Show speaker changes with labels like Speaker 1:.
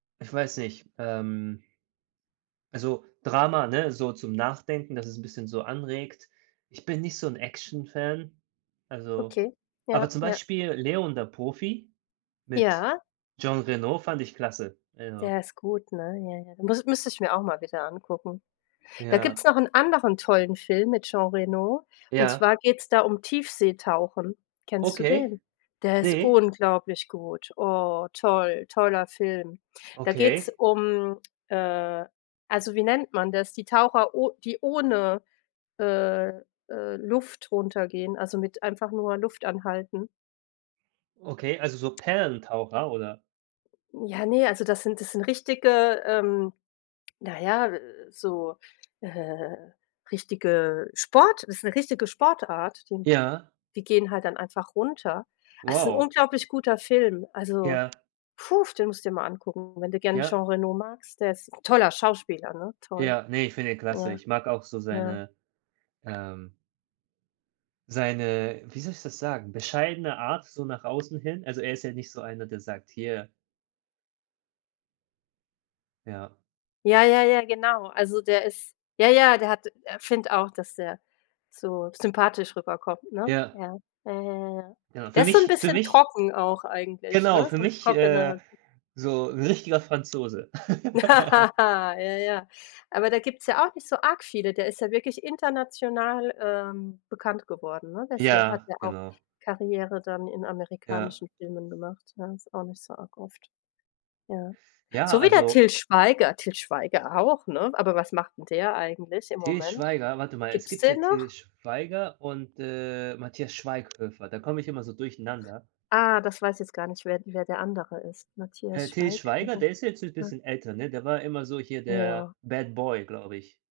Speaker 1: Ich weiß nicht, ähm. Also, Drama, ne? So zum Nachdenken, dass es 'n bisschen so anregt. ich bin nicht so 'n Actionfan, also
Speaker 2: Okay, ja,
Speaker 1: aber zum
Speaker 2: ja.
Speaker 1: Beispiel „Léon– Der Profi“ mit
Speaker 2: Ja.
Speaker 1: Jean Reno fand ich klasse, also.
Speaker 2: Der ist gut, ne? Ja, ja, müs müsste ich mir auch mal wieder angucken. Da
Speaker 1: Ja.
Speaker 2: gibt's noch 'n anderen tollen Film mit Jean Reno, und
Speaker 1: Ja.
Speaker 2: zwar geht's da um Tiefseetauchen. Kennst du
Speaker 1: Okay.
Speaker 2: den? Der ist
Speaker 1: Ne.
Speaker 2: unglaublich gut. Oh, toll, toller Film. Da geht 's
Speaker 1: Okay.
Speaker 2: um, äh also, wie nennt man das, die Taucher o die ohne, äh, äh, Luft runtergehen, also mit einfach nur Luftanhalten.
Speaker 1: Okay, also so Perlentaucher, oder?
Speaker 2: Ja, ne, also das sind das sind richtige, ähm, naja, so, äh, richtige Sport ist 'ne richtige Sportart, die
Speaker 1: Ja.
Speaker 2: die gehen halt dann einfach runter. Es 'n
Speaker 1: Wow.
Speaker 2: unglaublich guter Film, also
Speaker 1: Ja.
Speaker 2: puh, den musst du dir mal angucken, wenn du gerne Jean
Speaker 1: Ja.
Speaker 2: Reno magst, der ist toller Schauspieler, ne? Toll.
Speaker 1: Ja, ne, ich finde ihn klasse.
Speaker 2: Ja.
Speaker 1: Ich mag auch so
Speaker 2: Ja.
Speaker 1: seine, ähm seine wie soll ich das sagen, bescheidene Art so nach außen hin. Also, er ist ja nicht so einer, der sagt: „Hier.“ Ja.
Speaker 2: Ja, ja, ja, genau, also der ist ja, ja, der hat äh, finde auch, dass der so sympathisch rüberkommt, ne?
Speaker 1: Ja.
Speaker 2: Ja, ja, ja, ja, ja.
Speaker 1: Ja,
Speaker 2: Der
Speaker 1: für
Speaker 2: ist so 'n
Speaker 1: mich für
Speaker 2: bisschen
Speaker 1: mich
Speaker 2: trocken auch eigentlich,
Speaker 1: genau,
Speaker 2: ne,
Speaker 1: für
Speaker 2: so 'n
Speaker 1: mich, äh,
Speaker 2: trockener.
Speaker 1: so 'n richtiger Franzose.
Speaker 2: Ja, ja. Aber da gibt's ja auch nicht so arg viele, der ist ja wirklich international, ähm, bekannt geworden, ne? Der ist ja hat
Speaker 1: Ja,
Speaker 2: ja auch
Speaker 1: genau.
Speaker 2: Karriere dann in
Speaker 1: Ja.
Speaker 2: amerikanischen Filmen gemacht, ja, ist auch nicht so arg oft, ja.
Speaker 1: Ja,
Speaker 2: So wie der
Speaker 1: also
Speaker 2: Til Schweiger, Til Schweiger auch, ne? Aber was macht 'n der eigentlich im
Speaker 1: Til
Speaker 2: Moment?
Speaker 1: Schweiger? Warte mal, es
Speaker 2: Gibt 's
Speaker 1: gibt ja
Speaker 2: den
Speaker 1: Til
Speaker 2: noch?
Speaker 1: Schweiger und, äh, Matthias Schweighöfer, da komme ich immer so durcheinander.
Speaker 2: Ah, das weiß jetzt gar nicht, wer wer der andere ist,
Speaker 1: Äh,
Speaker 2: Matthias
Speaker 1: Til Schweiger,
Speaker 2: Schweighöfer.
Speaker 1: der ist jetzt 'n
Speaker 2: Hm.
Speaker 1: bisschen älter, ne? Der war immer so hier der
Speaker 2: Ja.
Speaker 1: Bad Boy, glaube ich.